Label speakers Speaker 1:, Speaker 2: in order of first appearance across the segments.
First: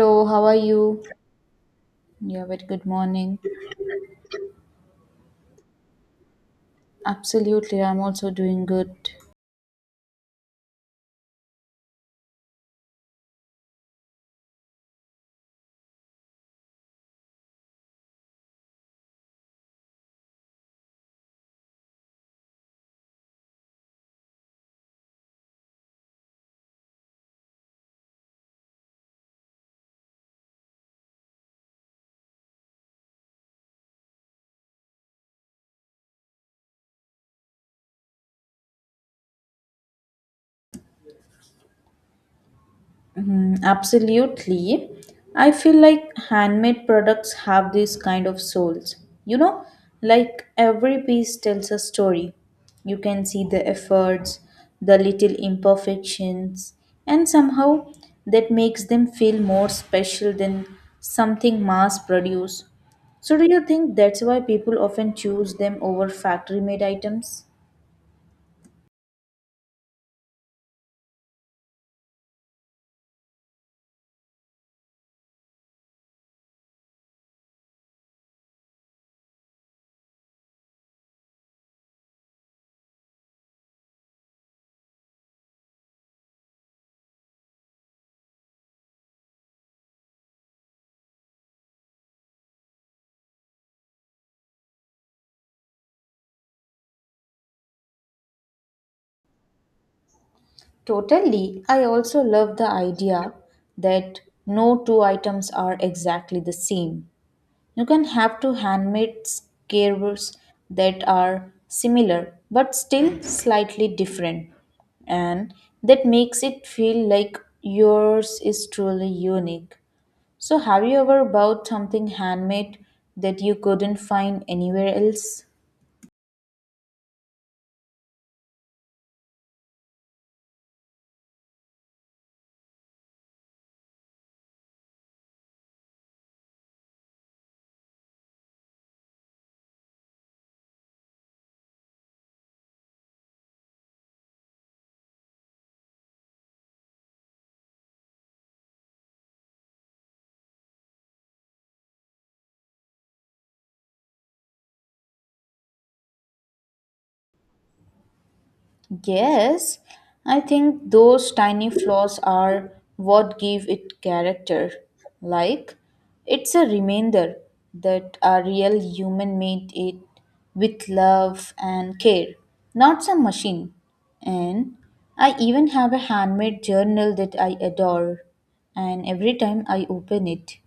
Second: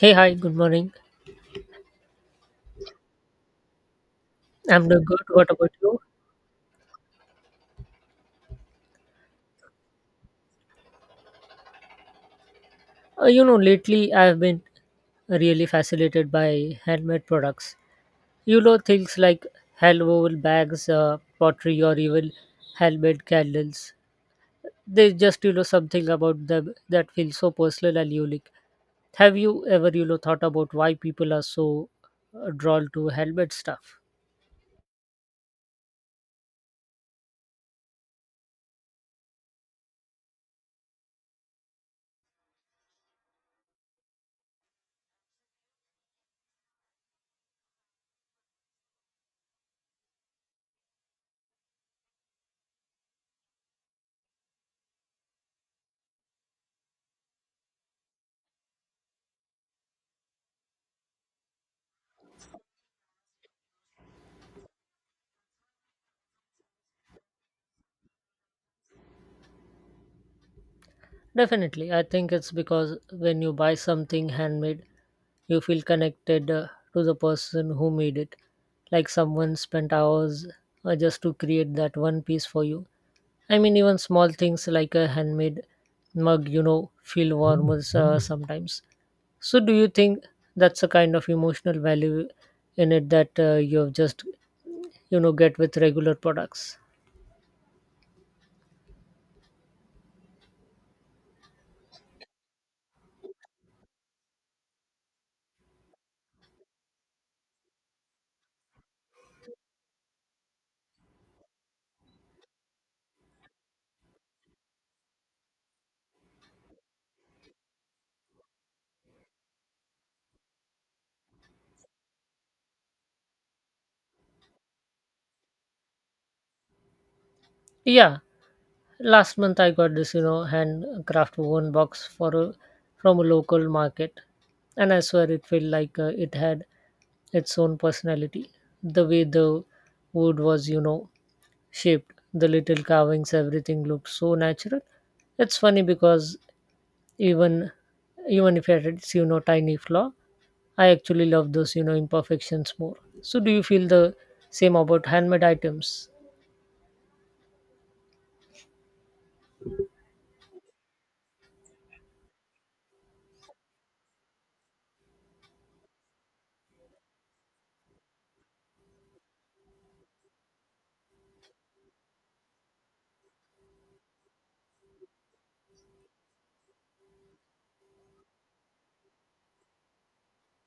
Speaker 1: Hey, hi,
Speaker 2: how are
Speaker 1: good morning.
Speaker 2: you? Yeah, very good morning.
Speaker 1: I'm doing good. What about you?
Speaker 2: Absolutely, I'm also doing good.
Speaker 1: Lately I've been really fascinated by handmade products. Things like hand-woven bags, pottery, or even handmade candles. There's just, something about them that feels so personal and unique. Have you ever, thought about why people are so drawn to handmade stuff?
Speaker 2: Mhm, absolutely. I feel like handmade products have this kind of souls. You know, like every piece tells a story. You can see the efforts, the little imperfections, and somehow that makes them feel more special than something mass produced. So, do you think that's why people often choose them over factory made items?
Speaker 1: Definitely, I think it's because when you buy something handmade, you feel connected to the person who made it. Like someone spent hours just to create that one piece for you. I mean, even small things like a handmade mug, feel warmer sometimes. So, do you think that's a kind of emotional value in it that you have just, get with regular products?
Speaker 2: Totally. I also love the idea that no two items are exactly the same. You can have two handmade scarves that are similar but still slightly different, and that makes it feel like yours is truly unique. So, have you ever bought something handmade that you couldn't find anywhere else?
Speaker 1: Yeah, last month I got this, handcraft woven box for a, from a local market, and I swear it felt like it had its own personality. The way the wood was, shaped, the little carvings, everything looked so natural. It's funny because even even if it is, tiny flaw, I actually love those, imperfections more. So do you feel the same about handmade items?
Speaker 2: Yes, I think those tiny flaws are what give it character. Like, it's a reminder that a real human made it with love and care, not some machine. And I even have a handmade journal that I adore, and every time I open it,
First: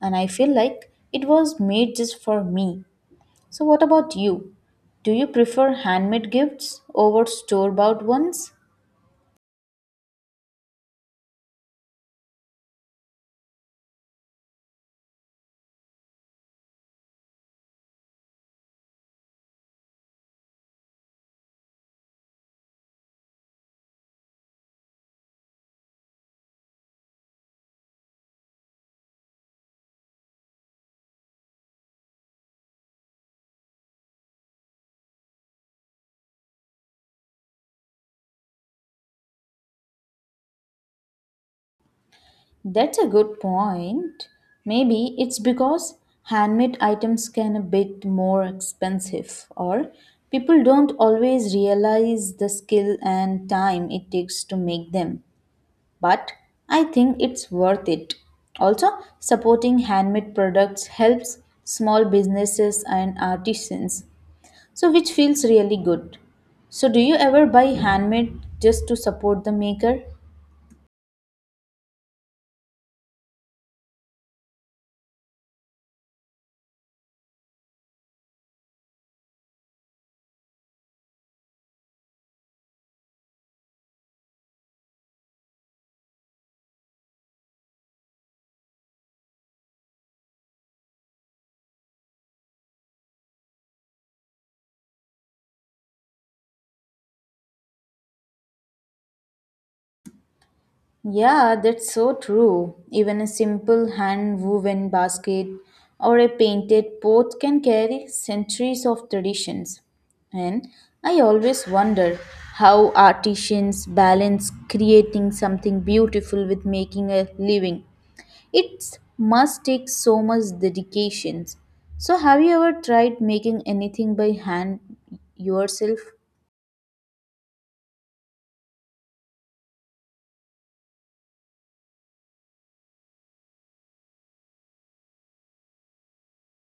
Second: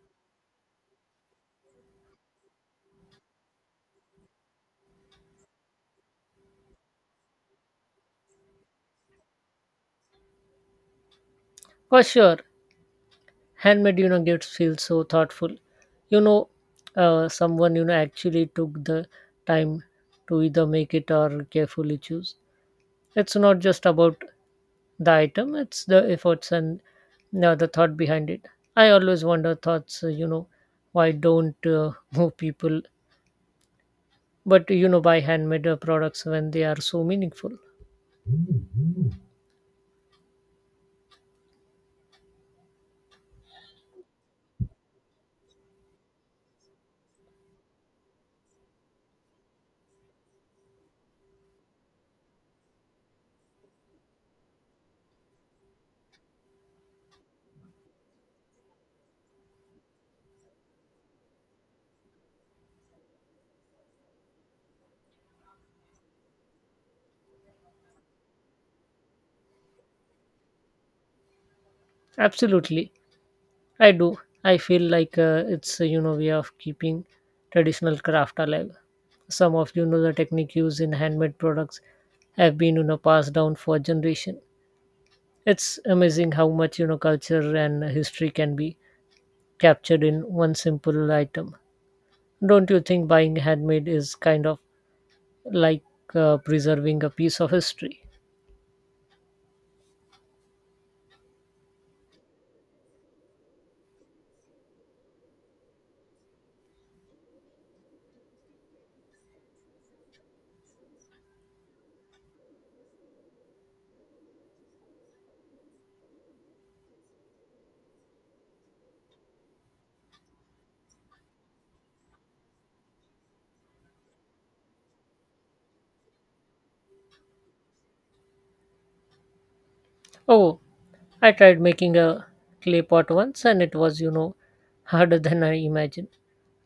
Speaker 2: and I feel like it was made just for me. So, what about you? Do you prefer handmade gifts over store bought ones?
Speaker 1: For sure. Handmade gifts feel so thoughtful, you know someone actually took the time to either make it or carefully choose. It's not just about the item, it's the efforts and you the thought behind it. I always wonder thoughts, why don't more people but buy handmade products when they are so meaningful?
Speaker 2: That's a good point. Maybe it's because handmade items can a bit more expensive or people don't always realize the skill and time it takes to make them. But I think it's worth it. Also, supporting handmade products helps small businesses and artisans, so which feels really good. So, do you ever buy handmade just to support the maker?
Speaker 1: Absolutely, I do. I feel like it's way of keeping traditional craft alive. Some of the technique used in handmade products have been passed down for generation. It's amazing how much culture and history can be captured in one simple item. Don't you think buying handmade is kind of like preserving a piece of history?
Speaker 2: Yeah, that's so true. Even a simple hand woven basket or a painted pot can carry centuries of traditions. And I always wonder how artisans balance creating something beautiful with making a living. It must take so much dedication. So, have you ever tried making anything by hand yourself?
Speaker 1: Oh, I tried making a clay pot once and it was harder than I imagined.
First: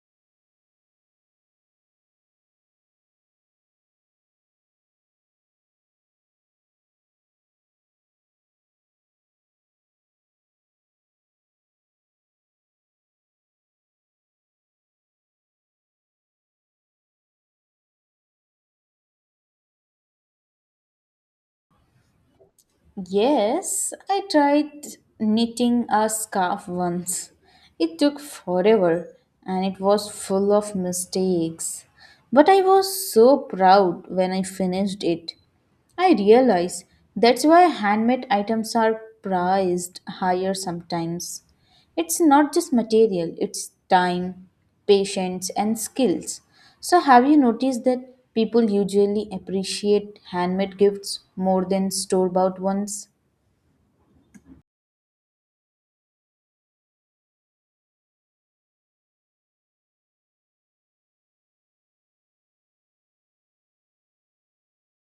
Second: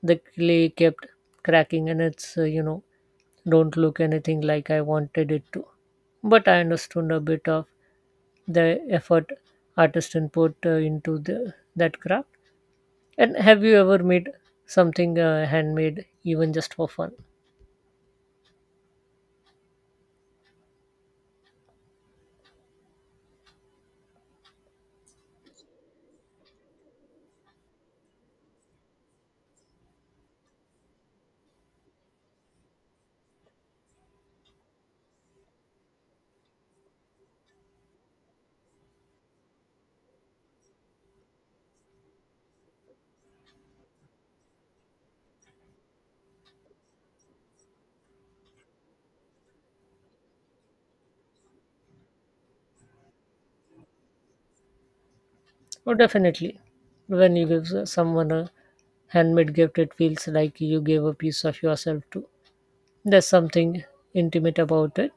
Speaker 1: The clay kept cracking and it's don't look anything like I wanted it to. But I understood a bit of the effort artists put into the, that craft. And have you ever made something handmade, even just for fun?
Speaker 2: Yes, I tried knitting a scarf once. It took forever and it was full of mistakes. But I was so proud when I finished it. I realized that's why handmade items are prized higher sometimes. It's not just material, it's time, patience, and skills. So, have you noticed that people usually appreciate handmade gifts more than store bought ones?
Speaker 1: Oh, definitely. When you give someone a handmade gift, it feels like you gave a piece of yourself too. There's something intimate about it.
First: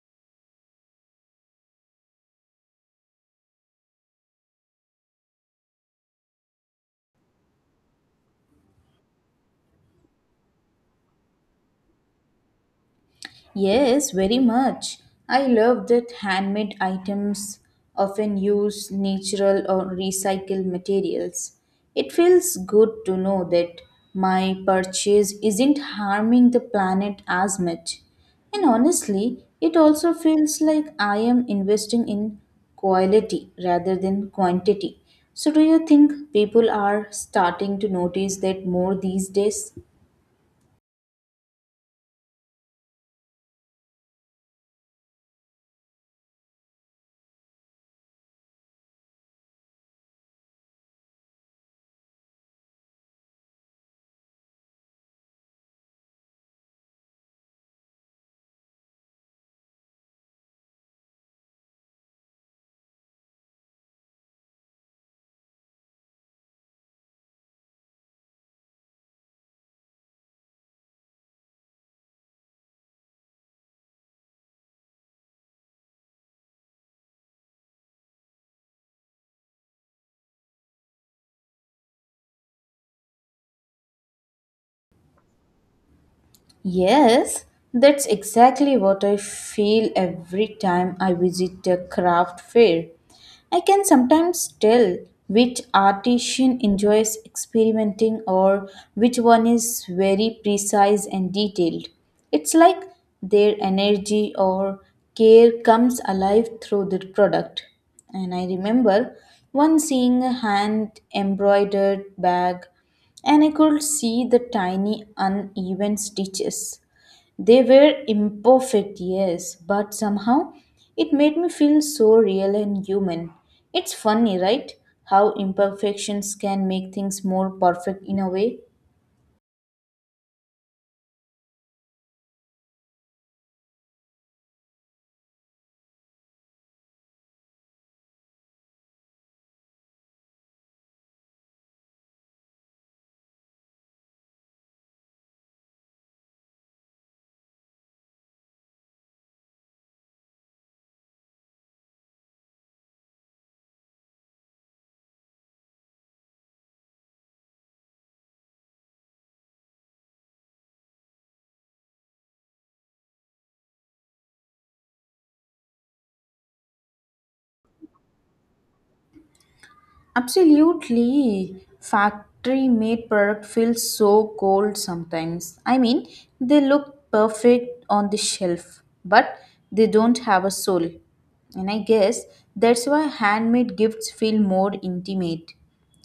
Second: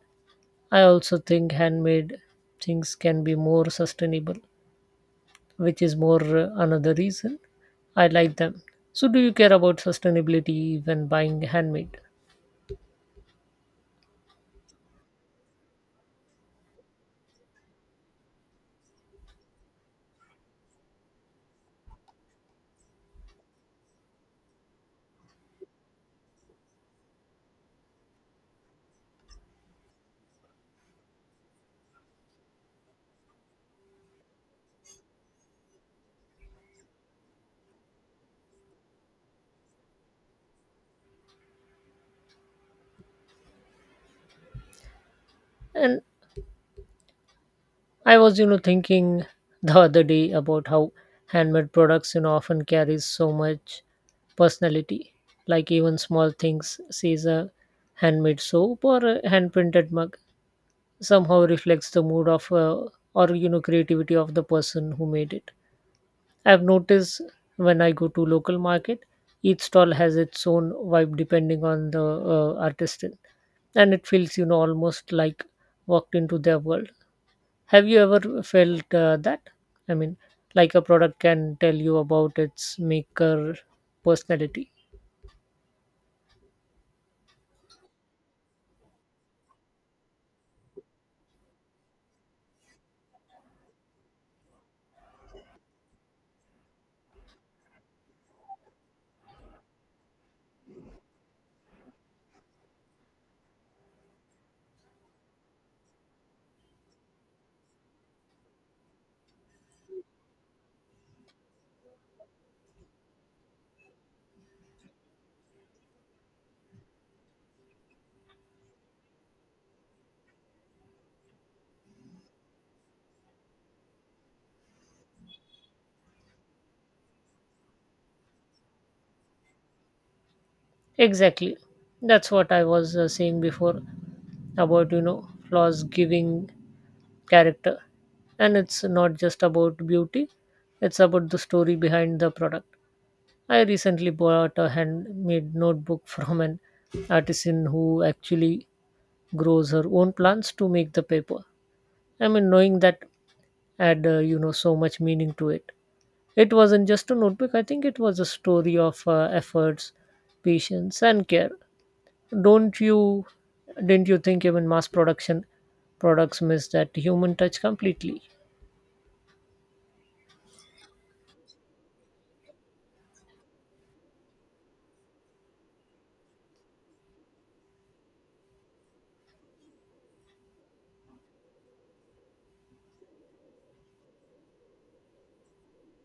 Speaker 1: I also think handmade things can be more sustainable, which is more another reason I like them. So, do you care about sustainability when buying handmade?
Speaker 2: Yes, very much. I love that handmade items often use natural or recycled materials. It feels good to know that my purchase isn't harming the planet as much. And honestly, it also feels like I am investing in quality rather than quantity. So, do you think people are starting to notice that more these days?
Speaker 1: And I was, thinking the other day about how handmade products, often carries so much personality. Like even small things, says a handmade soap or a hand printed mug, somehow reflects the mood of or creativity of the person who made it. I've noticed when I go to local market, each stall has its own vibe depending on the artist, and it feels almost like walked into their world. Have you ever felt that? I mean, like a product can tell you about its maker personality.
Speaker 2: Yes, that's exactly what I feel every time I visit a craft fair. I can sometimes tell which artisan enjoys experimenting or which one is very precise and detailed. It's like their energy or care comes alive through the product. And I remember once seeing a hand embroidered bag and I could see the tiny uneven stitches. They were imperfect, yes, but somehow it made me feel so real and human. It's funny, right? How imperfections can make things more perfect in a way.
Speaker 1: Exactly, that's what I was saying before about flaws giving character, and it's not just about beauty; it's about the story behind the product. I recently bought a handmade notebook from an artisan who actually grows her own plants to make the paper. I mean, knowing that had so much meaning to it. It wasn't just a notebook. I think it was a story of efforts, patience, and care. Don't you? Didn't you think even mass production products miss that human touch completely?
Speaker 2: Absolutely. Factory made product feels so cold sometimes. I mean, they look perfect on the shelf, but they don't have a soul. And I guess that's why handmade gifts feel more intimate.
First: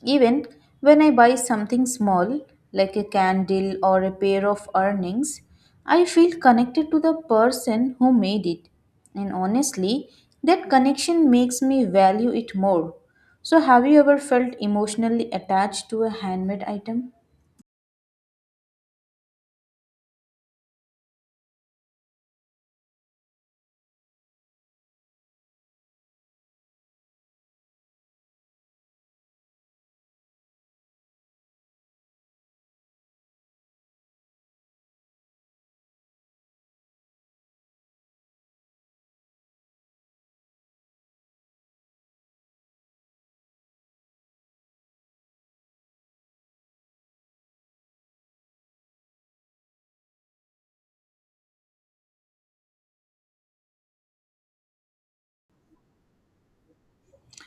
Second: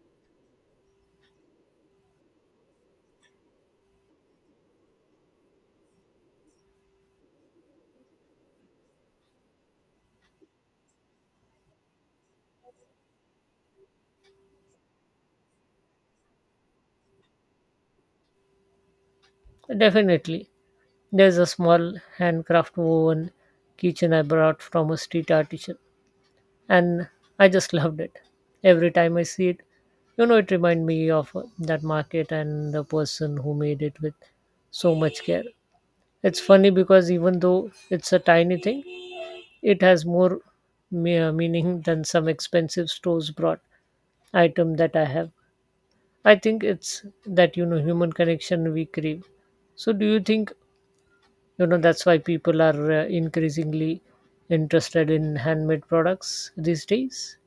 Speaker 2: Even when I buy something small, like a candle or a pair of earrings, I feel connected to the person who made it. And honestly, that connection makes me value it more. So, have you ever felt emotionally attached to a handmade item?
Speaker 1: Definitely. There's a small handcraft woven kitchen I bought from a street artisan, and I just loved it. Every time I see it, it reminds me of that market and the person who made it with so much care. It's funny because even though it's a tiny thing, it has more meaning than some expensive stores brought item that I have. I think it's that human connection we crave. So, do you think that's why people are increasingly interested in handmade products these days?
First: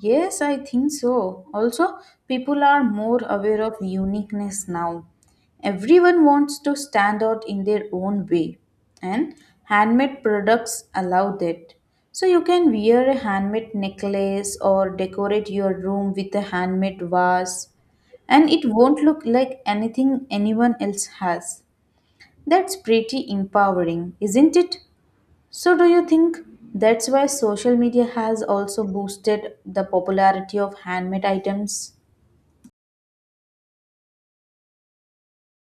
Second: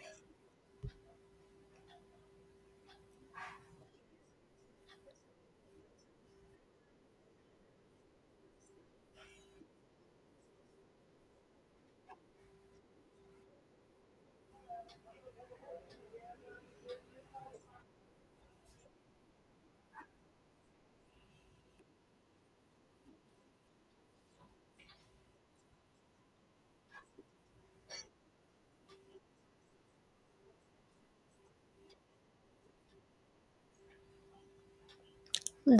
Speaker 2: Yes, I think so. Also, people are more aware of uniqueness now. Everyone wants to stand out in their own way, and handmade products allow that. So, you can wear a handmade necklace or decorate your room with a handmade vase, and it won't look like anything anyone else has. That's pretty empowering, isn't it? So, do you think that's why social media has also boosted the popularity of handmade items?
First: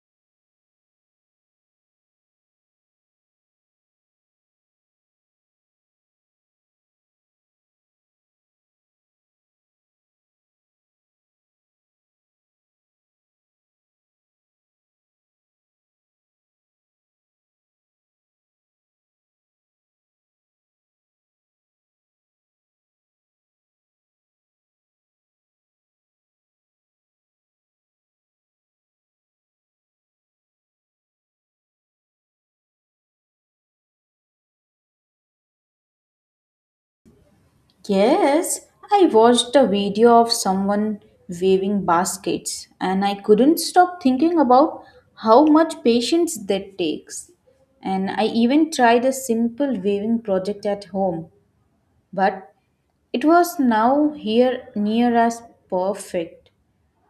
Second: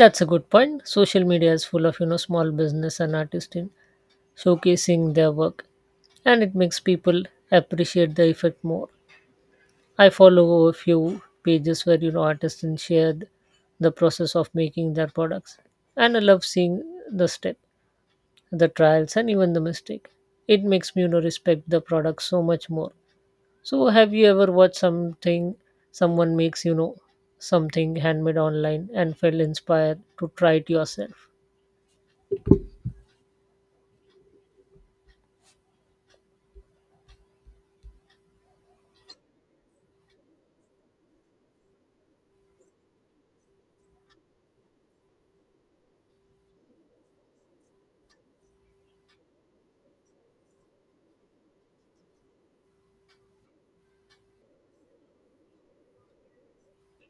Speaker 1: That's a good point. Social media is full of small business and artists in showcasing their work, and it makes people appreciate the effect more. I follow a few pages where artists and shared the process of making their products, and I love seeing the step, the trials, and even the mistake. It makes me respect the product so much more. So, have you ever watched something someone makes, something handmade online and felt inspired to try it yourself?
Speaker 2: Yes, I watched a video of someone weaving baskets and I couldn't stop thinking about how much patience that takes. And I even tried a simple weaving project at home, but it was now here near as perfect.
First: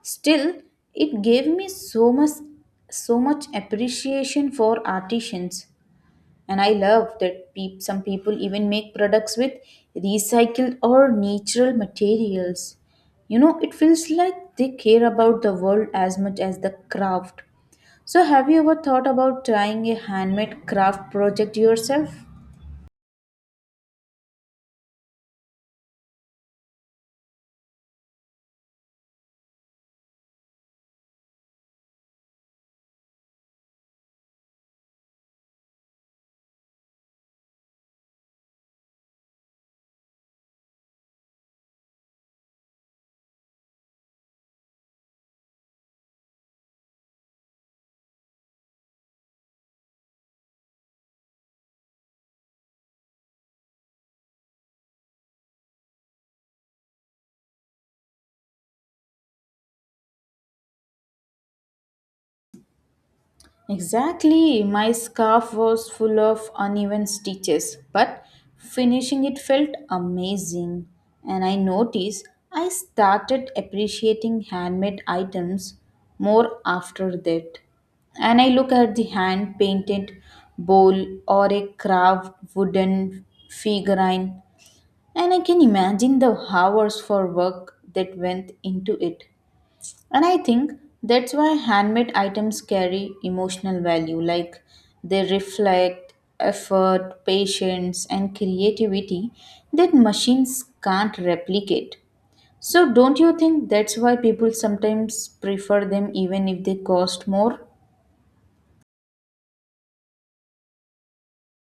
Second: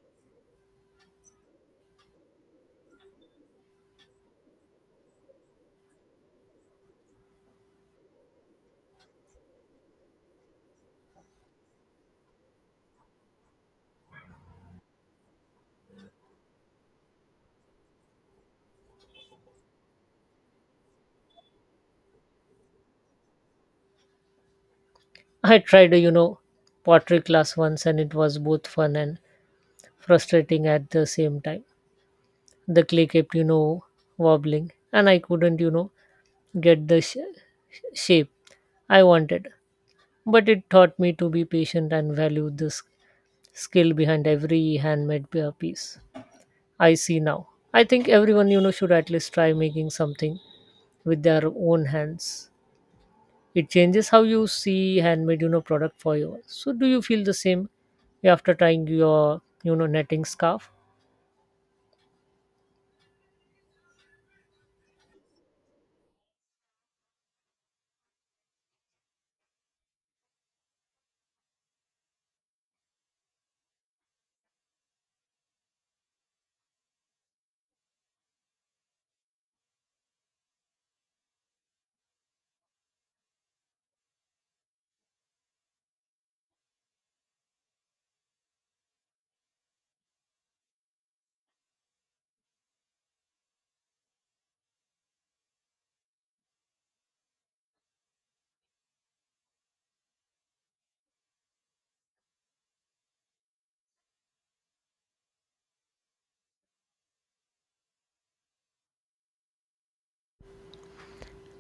Speaker 2: Still, it gave me so much so much appreciation for artisans and I love that peop some people even make products with recycled or natural materials. You know, it feels like they care about the world as much as the craft. So have you ever thought about trying a handmade craft project yourself?
Speaker 1: I tried a, pottery class once and it was both fun and frustrating at the same time. The clay kept, wobbling and I couldn't, get the shape I wanted. But it taught me to be patient and value the skill behind every handmade piece. I see now. I think everyone should at least try making something with their own hands. It changes how you see handmade product for you. So do you feel the same after trying your netting scarf?
Speaker 2: Exactly. My scarf was full of uneven stitches, but finishing it felt amazing. And I noticed I started appreciating handmade items more after that. And I look at the hand painted bowl or a carved wooden figurine, and I can imagine the hours for work that went into it. And I think that's why handmade items carry emotional value, like they reflect effort, patience, and creativity that machines can't replicate. So, don't you think that's why people sometimes prefer them even if they cost more?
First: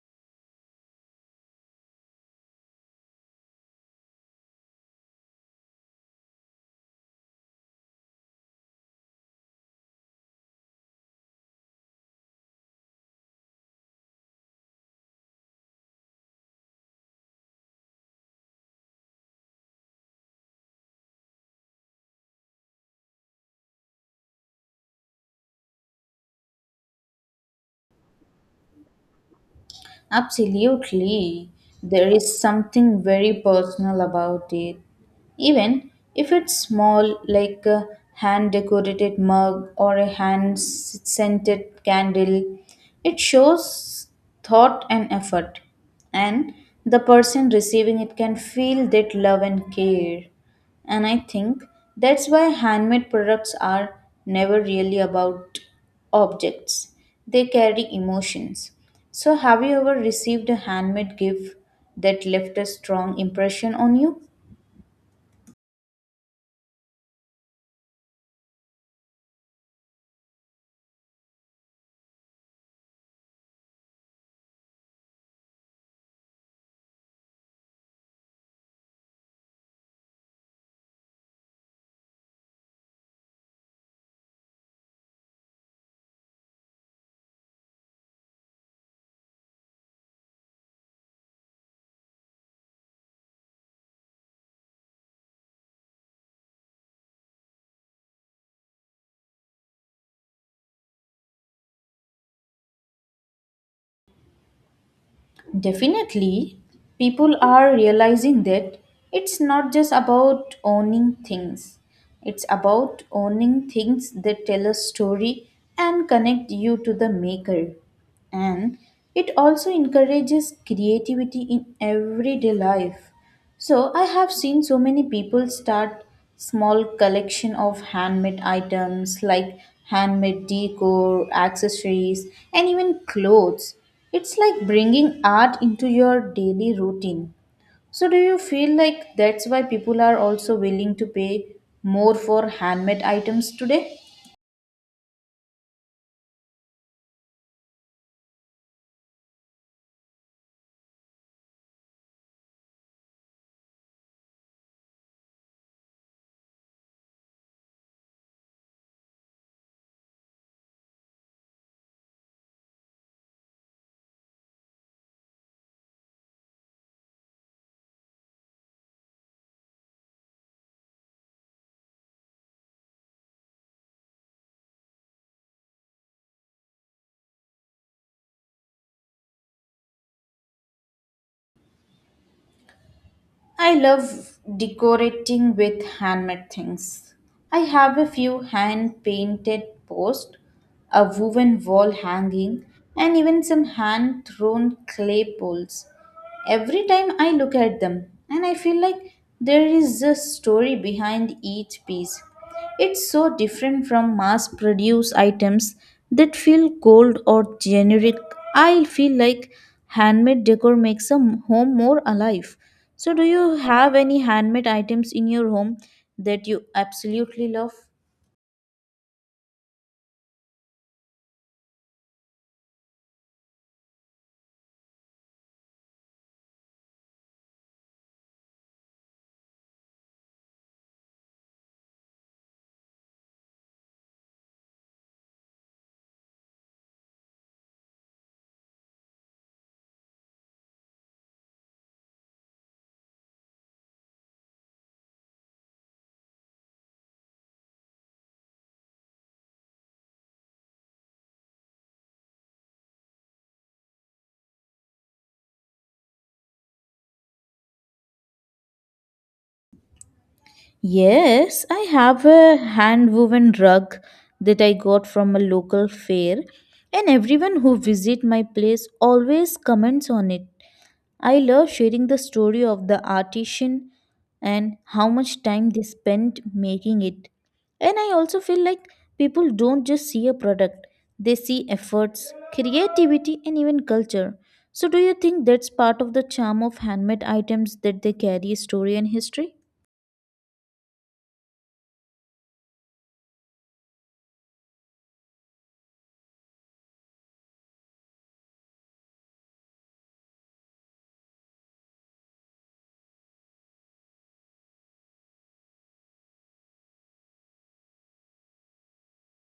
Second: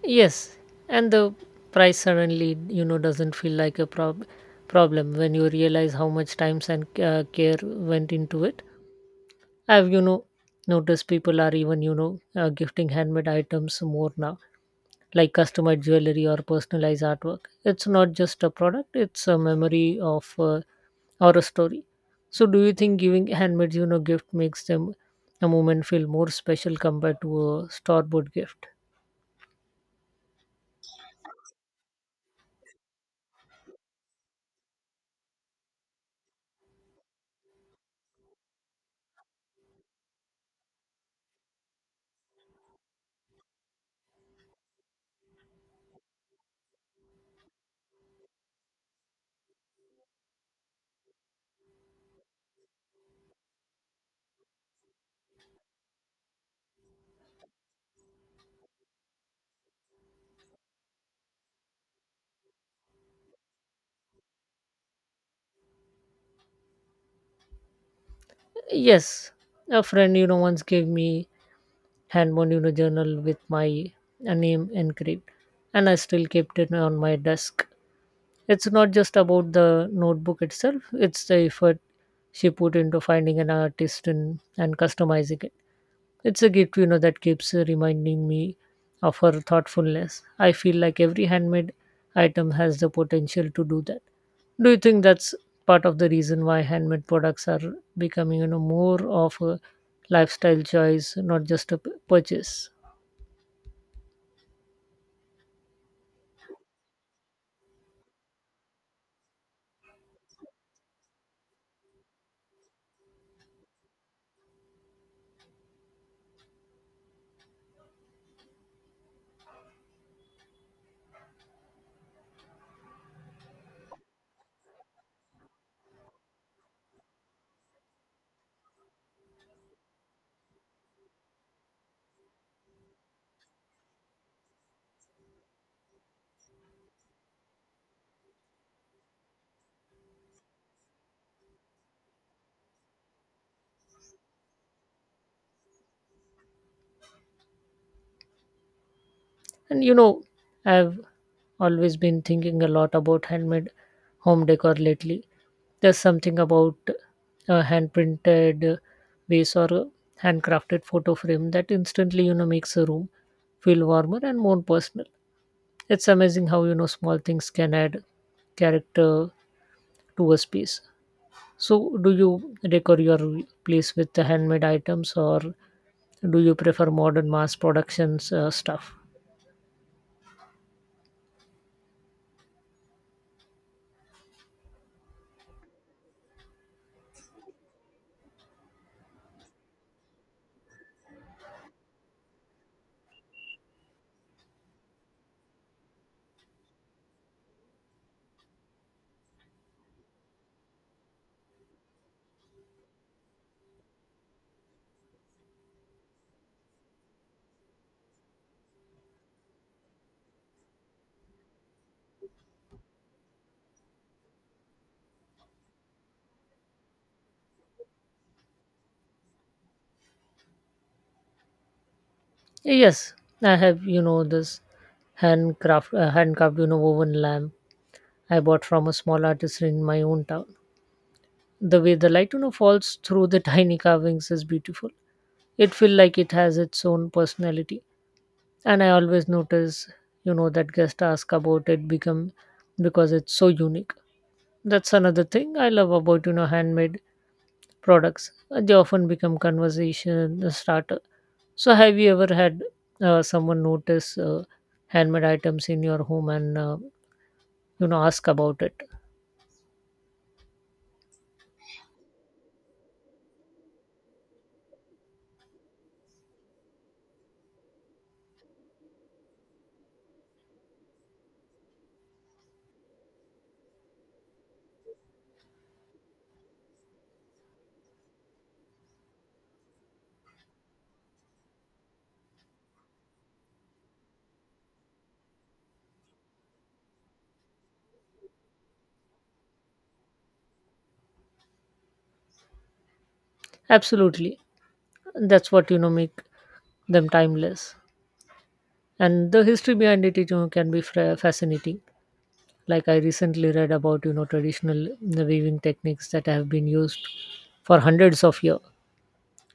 Speaker 1: Yes, and the price suddenly doesn't feel like a problem when you realize how much time and care went into it. I've noticed people are even gifting handmade items more now, like customized jewelry or personalized artwork. It's not just a product, it's a memory of or a story. So do you think giving handmade gift makes them a moment feel more special compared to a store bought gift?
Speaker 2: Absolutely. There is something very personal about it. Even if it's small, like a hand decorated mug or a hand scented candle, it shows thought and effort. And the person receiving it can feel that love and care. And I think that's why handmade products are never really about objects, they carry emotions. So, have you ever received a handmade gift that left a strong impression on you?
Speaker 1: Yes. A friend once gave me hand one, journal with my name engraved, and I still kept it on my desk. It's not just about the notebook itself; it's the effort she put into finding an artist and customizing it. It's a gift, that keeps reminding me of her thoughtfulness. I feel like every handmade item has the potential to do that. Do you think that's part of the reason why handmade products are becoming, more of a lifestyle choice, not just a purchase?
Speaker 2: Definitely, people are realizing that it's not just about owning things, it's about owning things that tell a story and connect you to the maker. And it also encourages creativity in everyday life. So I have seen so many people start small collection of handmade items like handmade decor accessories and even clothes. It's like bringing art into your daily routine. So do you feel like that's why people are also willing to pay more for handmade items today?
Speaker 1: And I've always been thinking a lot about handmade home decor lately. There's something about a hand printed vase or a handcrafted photo frame that instantly, makes a room feel warmer and more personal. It's amazing how, small things can add character to a space. So, do you decor your place with the handmade items or do you prefer modern mass productions stuff?
Speaker 2: I love decorating with handmade things. I have a few hand painted posts, a woven wall hanging, and even some hand thrown clay bowls. Every time I look at them, and I feel like there is a story behind each piece. It's so different from mass produced items that feel cold or generic. I feel like handmade decor makes a home more alive. So, do you have any handmade items in your home that you absolutely love?
Speaker 1: Yes, I have, this handcraft woven lamp I bought from a small artisan in my own town. The way the light, falls through the tiny carvings is beautiful. It feels like it has its own personality. And I always notice, that guests ask about it become because it's so unique. That's another thing I love about, handmade products. They often become conversation starter. So, have you ever had someone notice handmade items in your home and ask about it?
Speaker 2: Yes, I have a hand woven rug that I got from a local fair, and everyone who visit my place always comments on it. I love sharing the story of the artisan and how much time they spent making it. And I also feel like people don't just see a product, they see efforts, creativity, and even culture. So, do you think that's part of the charm of handmade items that they carry story and history?
Speaker 1: Absolutely, that's what make them timeless. And the history behind it, it can be fascinating. Like I recently read about traditional weaving techniques that have been used for hundreds of years.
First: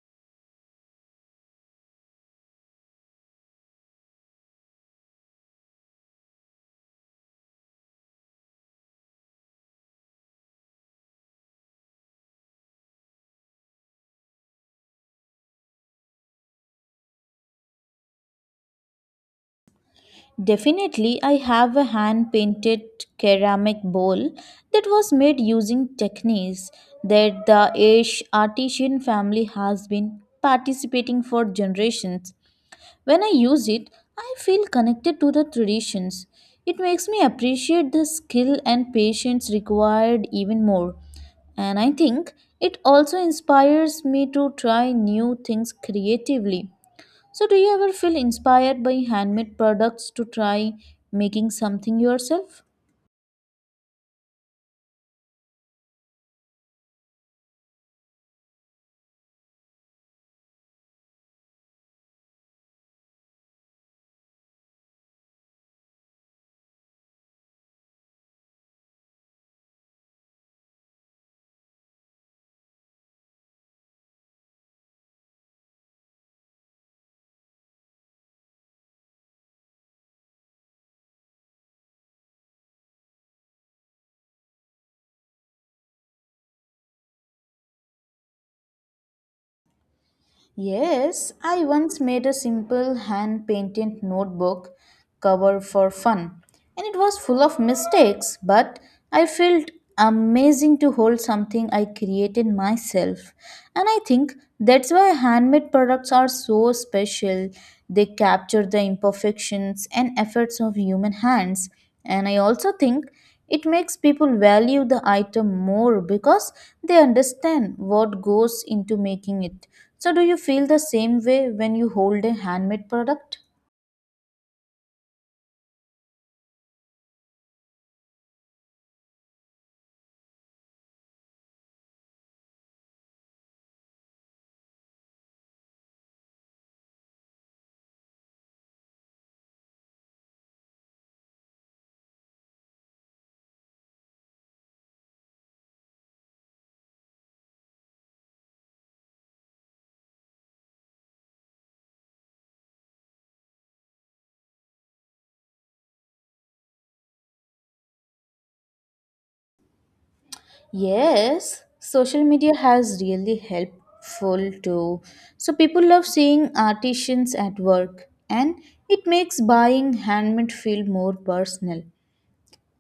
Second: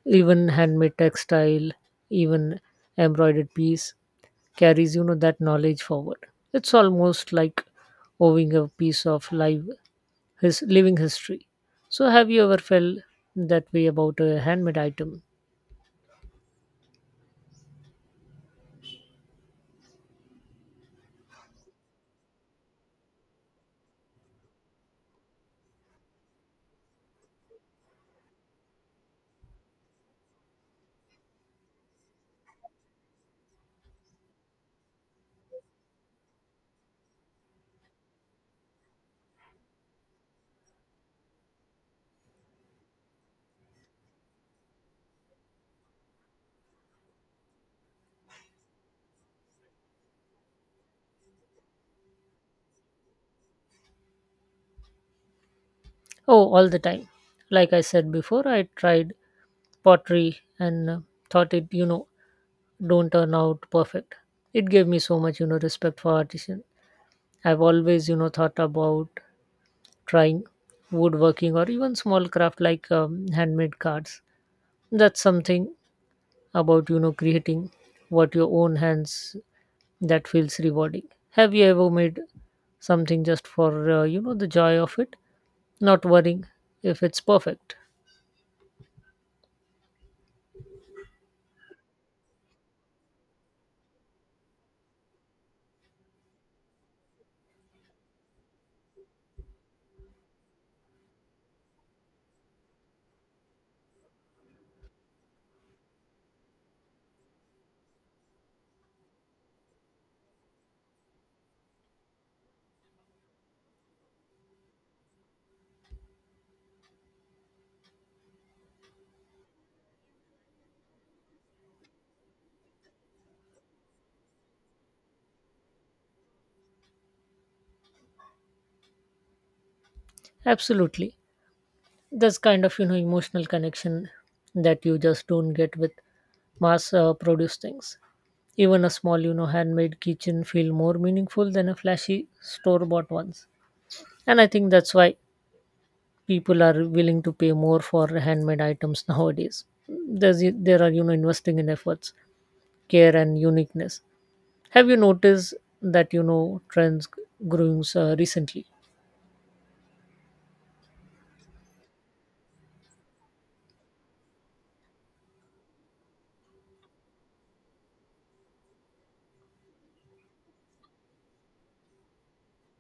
Speaker 1: Even handmade textile, even embroidered piece carries that knowledge forward. It's almost like owing a piece of live, his living history. So have you ever felt that way about a handmade item?
Speaker 2: Definitely, I have a hand painted ceramic bowl that was made using techniques that the Ash artisan family has been participating for generations. When I use it, I feel connected to the traditions. It makes me appreciate the skill and patience required even more. And I think it also inspires me to try new things creatively. So, do you ever feel inspired by handmade products to try making something yourself?
Speaker 1: Oh, all the time. Like I said before, I tried pottery and thought it don't turn out perfect. It gave me so much respect for artisan. I've always thought about trying woodworking or even small craft like handmade cards. That's something about creating what your own hands that feels rewarding. Have you ever made something just for the joy of it, not worrying if it's perfect?
Speaker 2: Yes, I once made a simple hand painted notebook cover for fun, and it was full of mistakes, but I felt amazing to hold something I created myself. And I think that's why handmade products are so special. They capture the imperfections and efforts of human hands. And I also think it makes people value the item more because they understand what goes into making it. So, do you feel the same way when you hold a handmade product?
Speaker 1: Absolutely. That's kind of emotional connection that you just don't get with mass produced things. Even a small handmade kitchen feel more meaningful than a flashy store bought ones. And I think that's why people are willing to pay more for handmade items nowadays. There are investing in efforts, care, and uniqueness. Have you noticed that trends growing recently?
Speaker 2: Yes, social media has really helpful too. So people love seeing artisans at work and it makes buying handmade feel more personal.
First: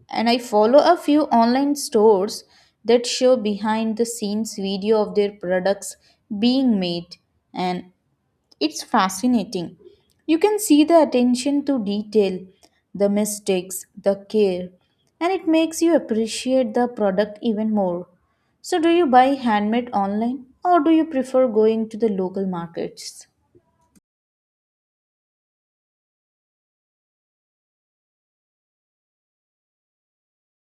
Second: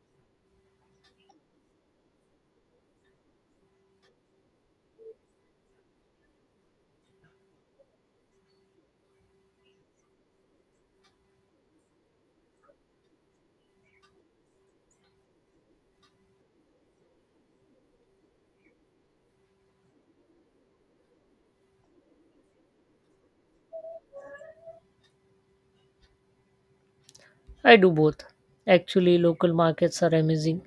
Speaker 2: And I follow a few online stores that show behind the scenes video of their products being made and it's fascinating. You can see the attention to detail, the mistakes, the care, and it makes you appreciate the product even more. So, do you buy handmade online or do you prefer going to the local markets?
Speaker 1: I do both. Actually, local markets are amazing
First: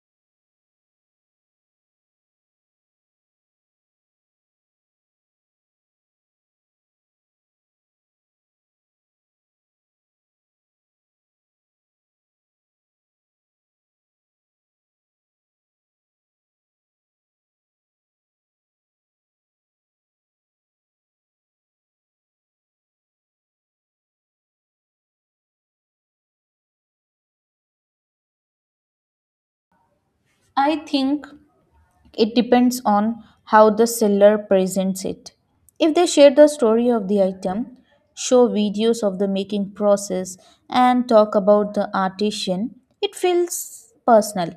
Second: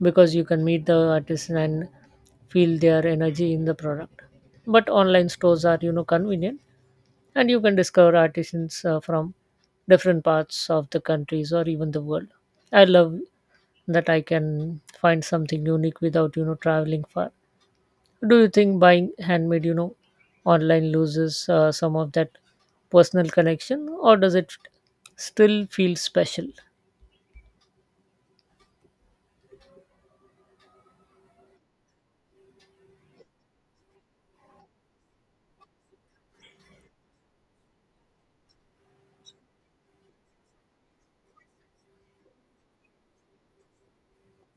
Speaker 1: because you can meet the artisan and feel their energy in the product. But online stores are convenient, and you can discover artisans from different parts of the countries or even the world. I love that I can find something unique without traveling far. Do you think buying handmade online loses some of that personal connection, or does it still feel special?
Speaker 2: I think it depends on how the seller presents it. If they share the story of the item, show videos of the making process, and talk about the artisan, it feels personal.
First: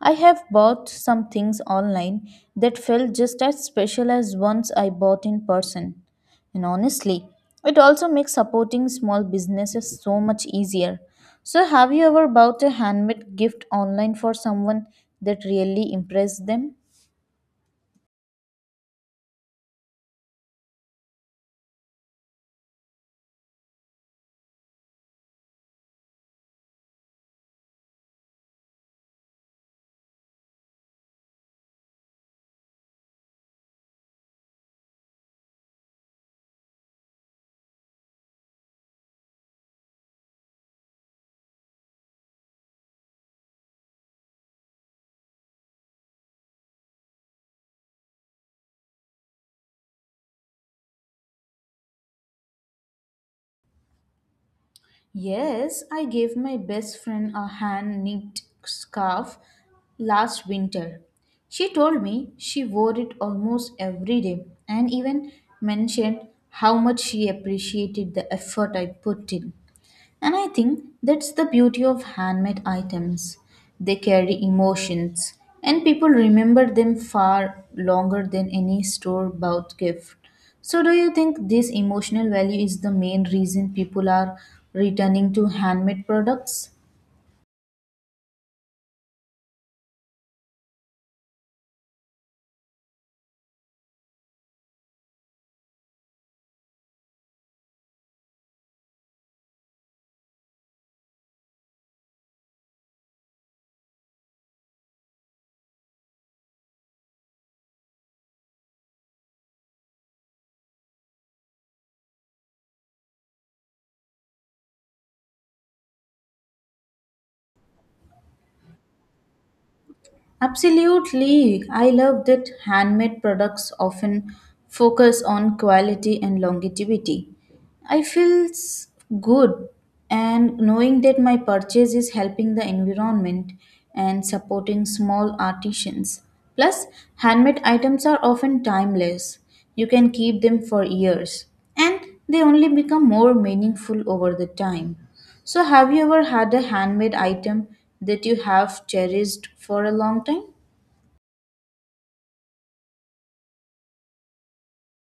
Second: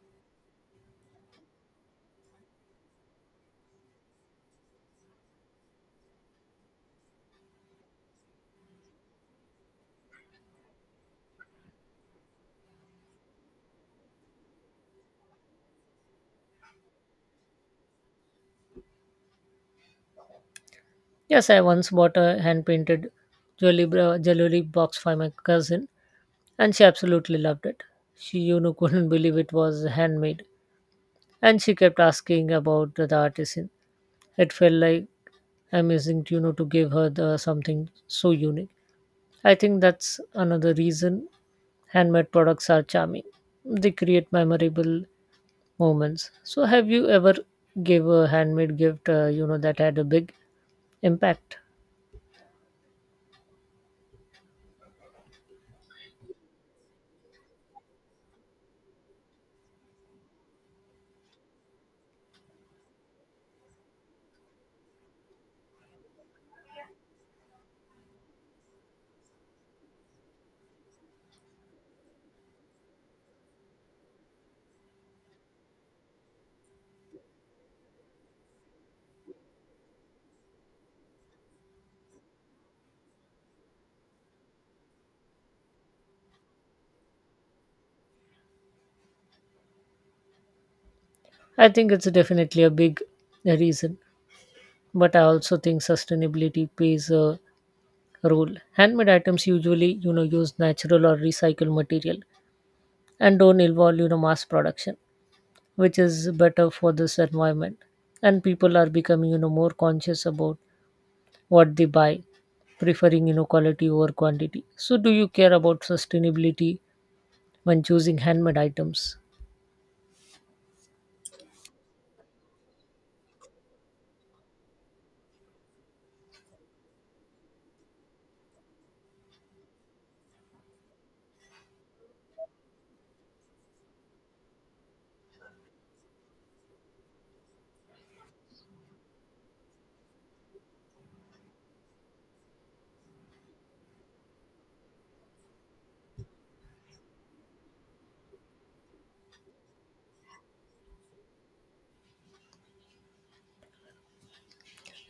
Speaker 2: I have bought some things online that felt just as special as ones I bought in person. And honestly, it also makes supporting small businesses so much easier. So, have you ever bought a handmade gift online for someone that really impressed them?
Speaker 1: Yes, I once bought a hand painted jewelry box for my cousin, and she absolutely loved it. She couldn't believe it was handmade, and she kept asking about the artisan. It felt like amazing, to, to give her the, something so unique. I think that's another reason handmade products are charming. They create memorable moments. So have you ever gave a handmade gift that had a big impact?
Speaker 2: Yes, I gave my best friend a hand knit scarf last winter. She told me she wore it almost every day and even mentioned how much she appreciated the effort I put in. And I think that's the beauty of handmade items. They carry emotions, and people remember them far longer than any store bought gift. So, do you think this emotional value is the main reason people are returning to handmade products?
Speaker 1: I think it's definitely a big reason, but I also think sustainability plays a role. Handmade items usually use natural or recycled material and don't involve mass production, which is better for this environment. And people are becoming more conscious about what they buy, preferring quality over quantity. So, do you care about sustainability when choosing handmade items?
Speaker 2: Absolutely. I love that handmade products often focus on quality and longevity. I feel good and knowing that my purchase is helping the environment and supporting small artisans. Plus, handmade items are often timeless. You can keep them for years and they only become more meaningful over the time. So, have you ever had a handmade item that you have cherished for a long time?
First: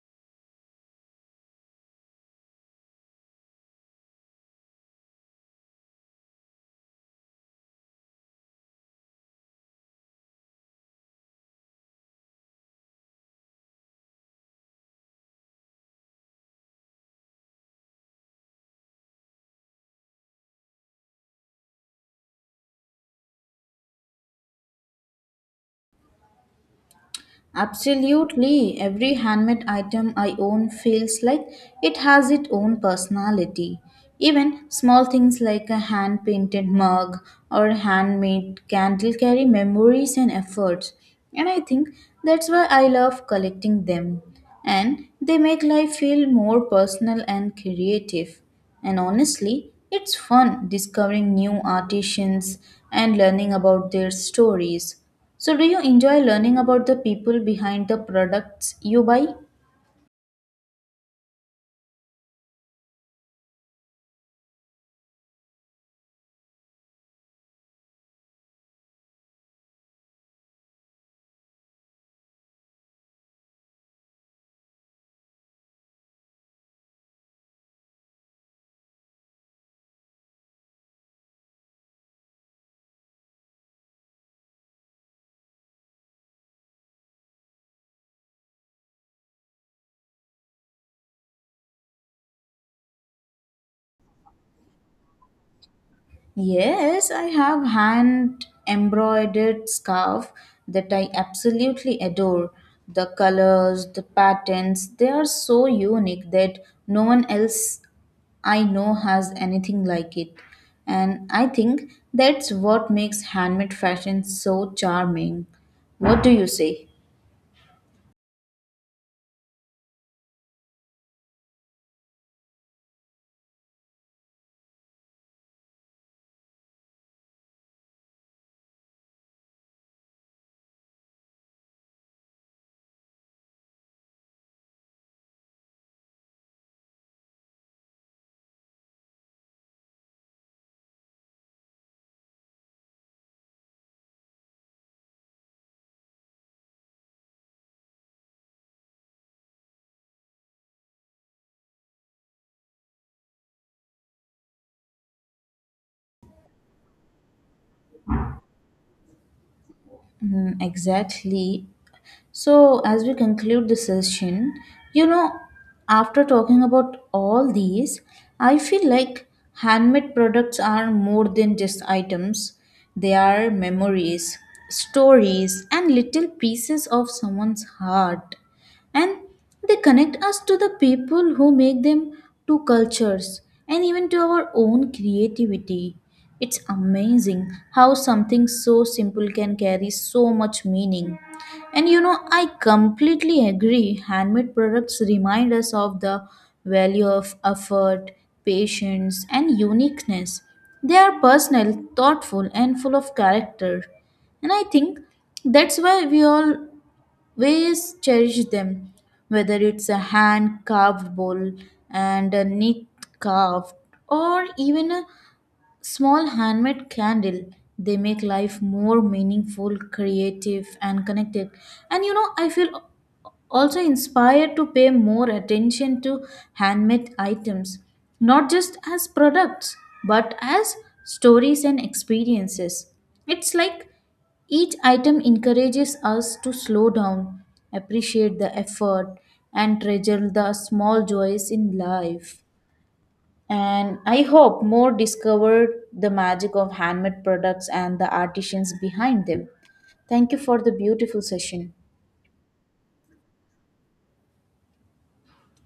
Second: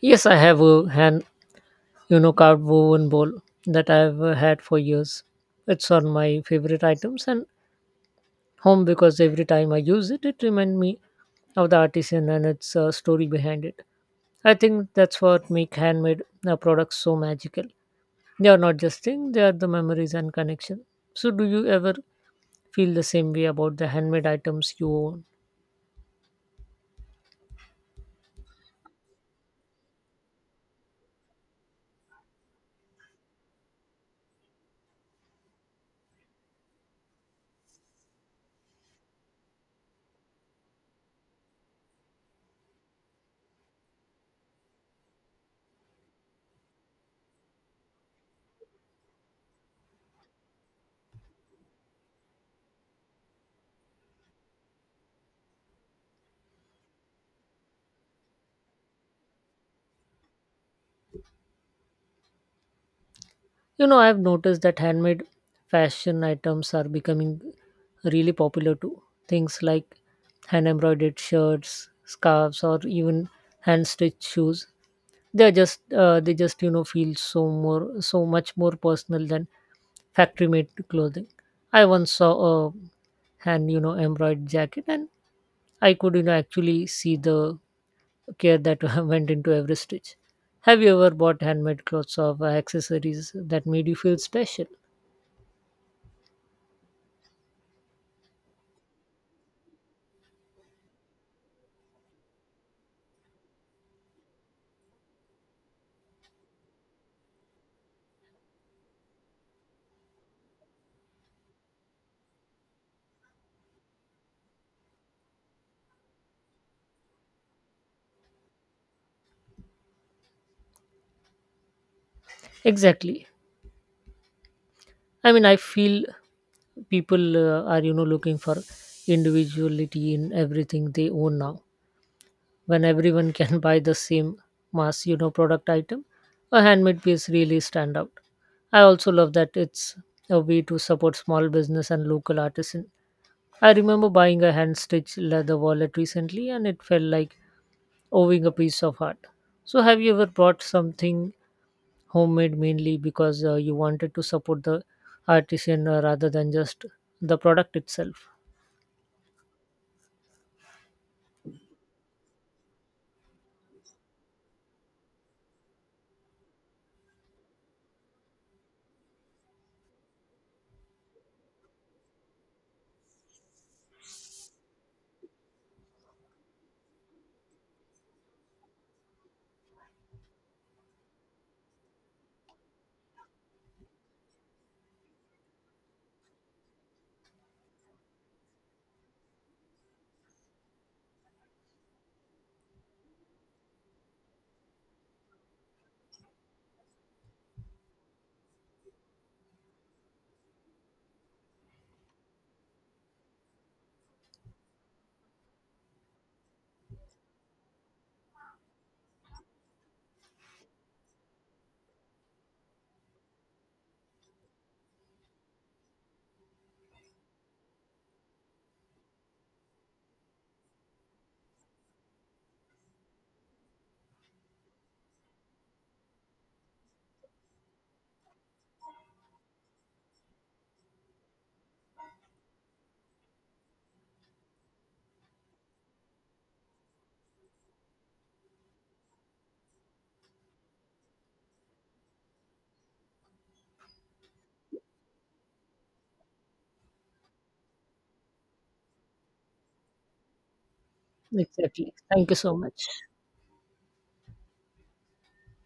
Speaker 1: Yes, I have a hand carved woven bowl that I've had for years. It's on my favorite items and home because every time I use it, it reminds me of the artisan and its story behind it. I think that's what make handmade products so magical. They are not just things; they are the memories and connection. So, do you ever feel the same way about the handmade items you own?
Speaker 2: Absolutely. Every handmade item I own feels like it has its own personality. Even small things like a hand painted mug or a handmade candle carry memories and efforts. And I think that's why I love collecting them. And they make life feel more personal and creative. And honestly, it's fun discovering new artisans and learning about their stories. So, do you enjoy learning about the people behind the products you buy?
Speaker 1: You know, I've noticed that handmade fashion items are becoming really popular too. Things like hand embroidered shirts, scarves, or even hand stitched shoes. They just feel so much more personal than factory made clothing. I once saw a hand embroidered jacket, and I could actually see the care that went into every stitch. Have you ever bought handmade clothes or accessories that made you feel special?
Speaker 2: Yes, I have hand embroidered scarf that I absolutely adore. The colors, the patterns, they are so unique that no one else I know has anything like it. And I think that's what makes handmade fashion so charming. What do you say?
Speaker 1: Exactly. I mean, I feel people are looking for individuality in everything they own now. When everyone can buy the same mass product item, a handmade piece really stand out. I also love that it's a way to support small business and local artisan. I remember buying a hand stitched leather wallet recently and it felt like owing a piece of art. So, have you ever bought something homemade mainly because you wanted to support the artisan rather than just the product itself?
Speaker 2: Mm, exactly. So, as we conclude this session, you know, after talking about all these, I feel like handmade products are more than just items, they are memories, stories, and little pieces of someone's heart, and they connect us to the people who make them, to cultures, and even to our own creativity. It's amazing how something so simple can carry so much meaning. And you know, I completely agree, handmade products remind us of the value of effort, patience, and uniqueness. They are personal, thoughtful, and full of character. And I think that's why we all ways cherish them, whether it's a hand carved bowl and a neat carved or even a small handmade candle, they make life more meaningful, creative, and connected. And you know, I feel also inspired to pay more attention to handmade items, not just as products, but as stories and experiences. It's like each item encourages us to slow down, appreciate the effort, and treasure the small joys in life. And I hope more discover the magic of handmade products and the artisans behind them. Thank you for the beautiful session.
Speaker 1: Exactly. Thank you so much.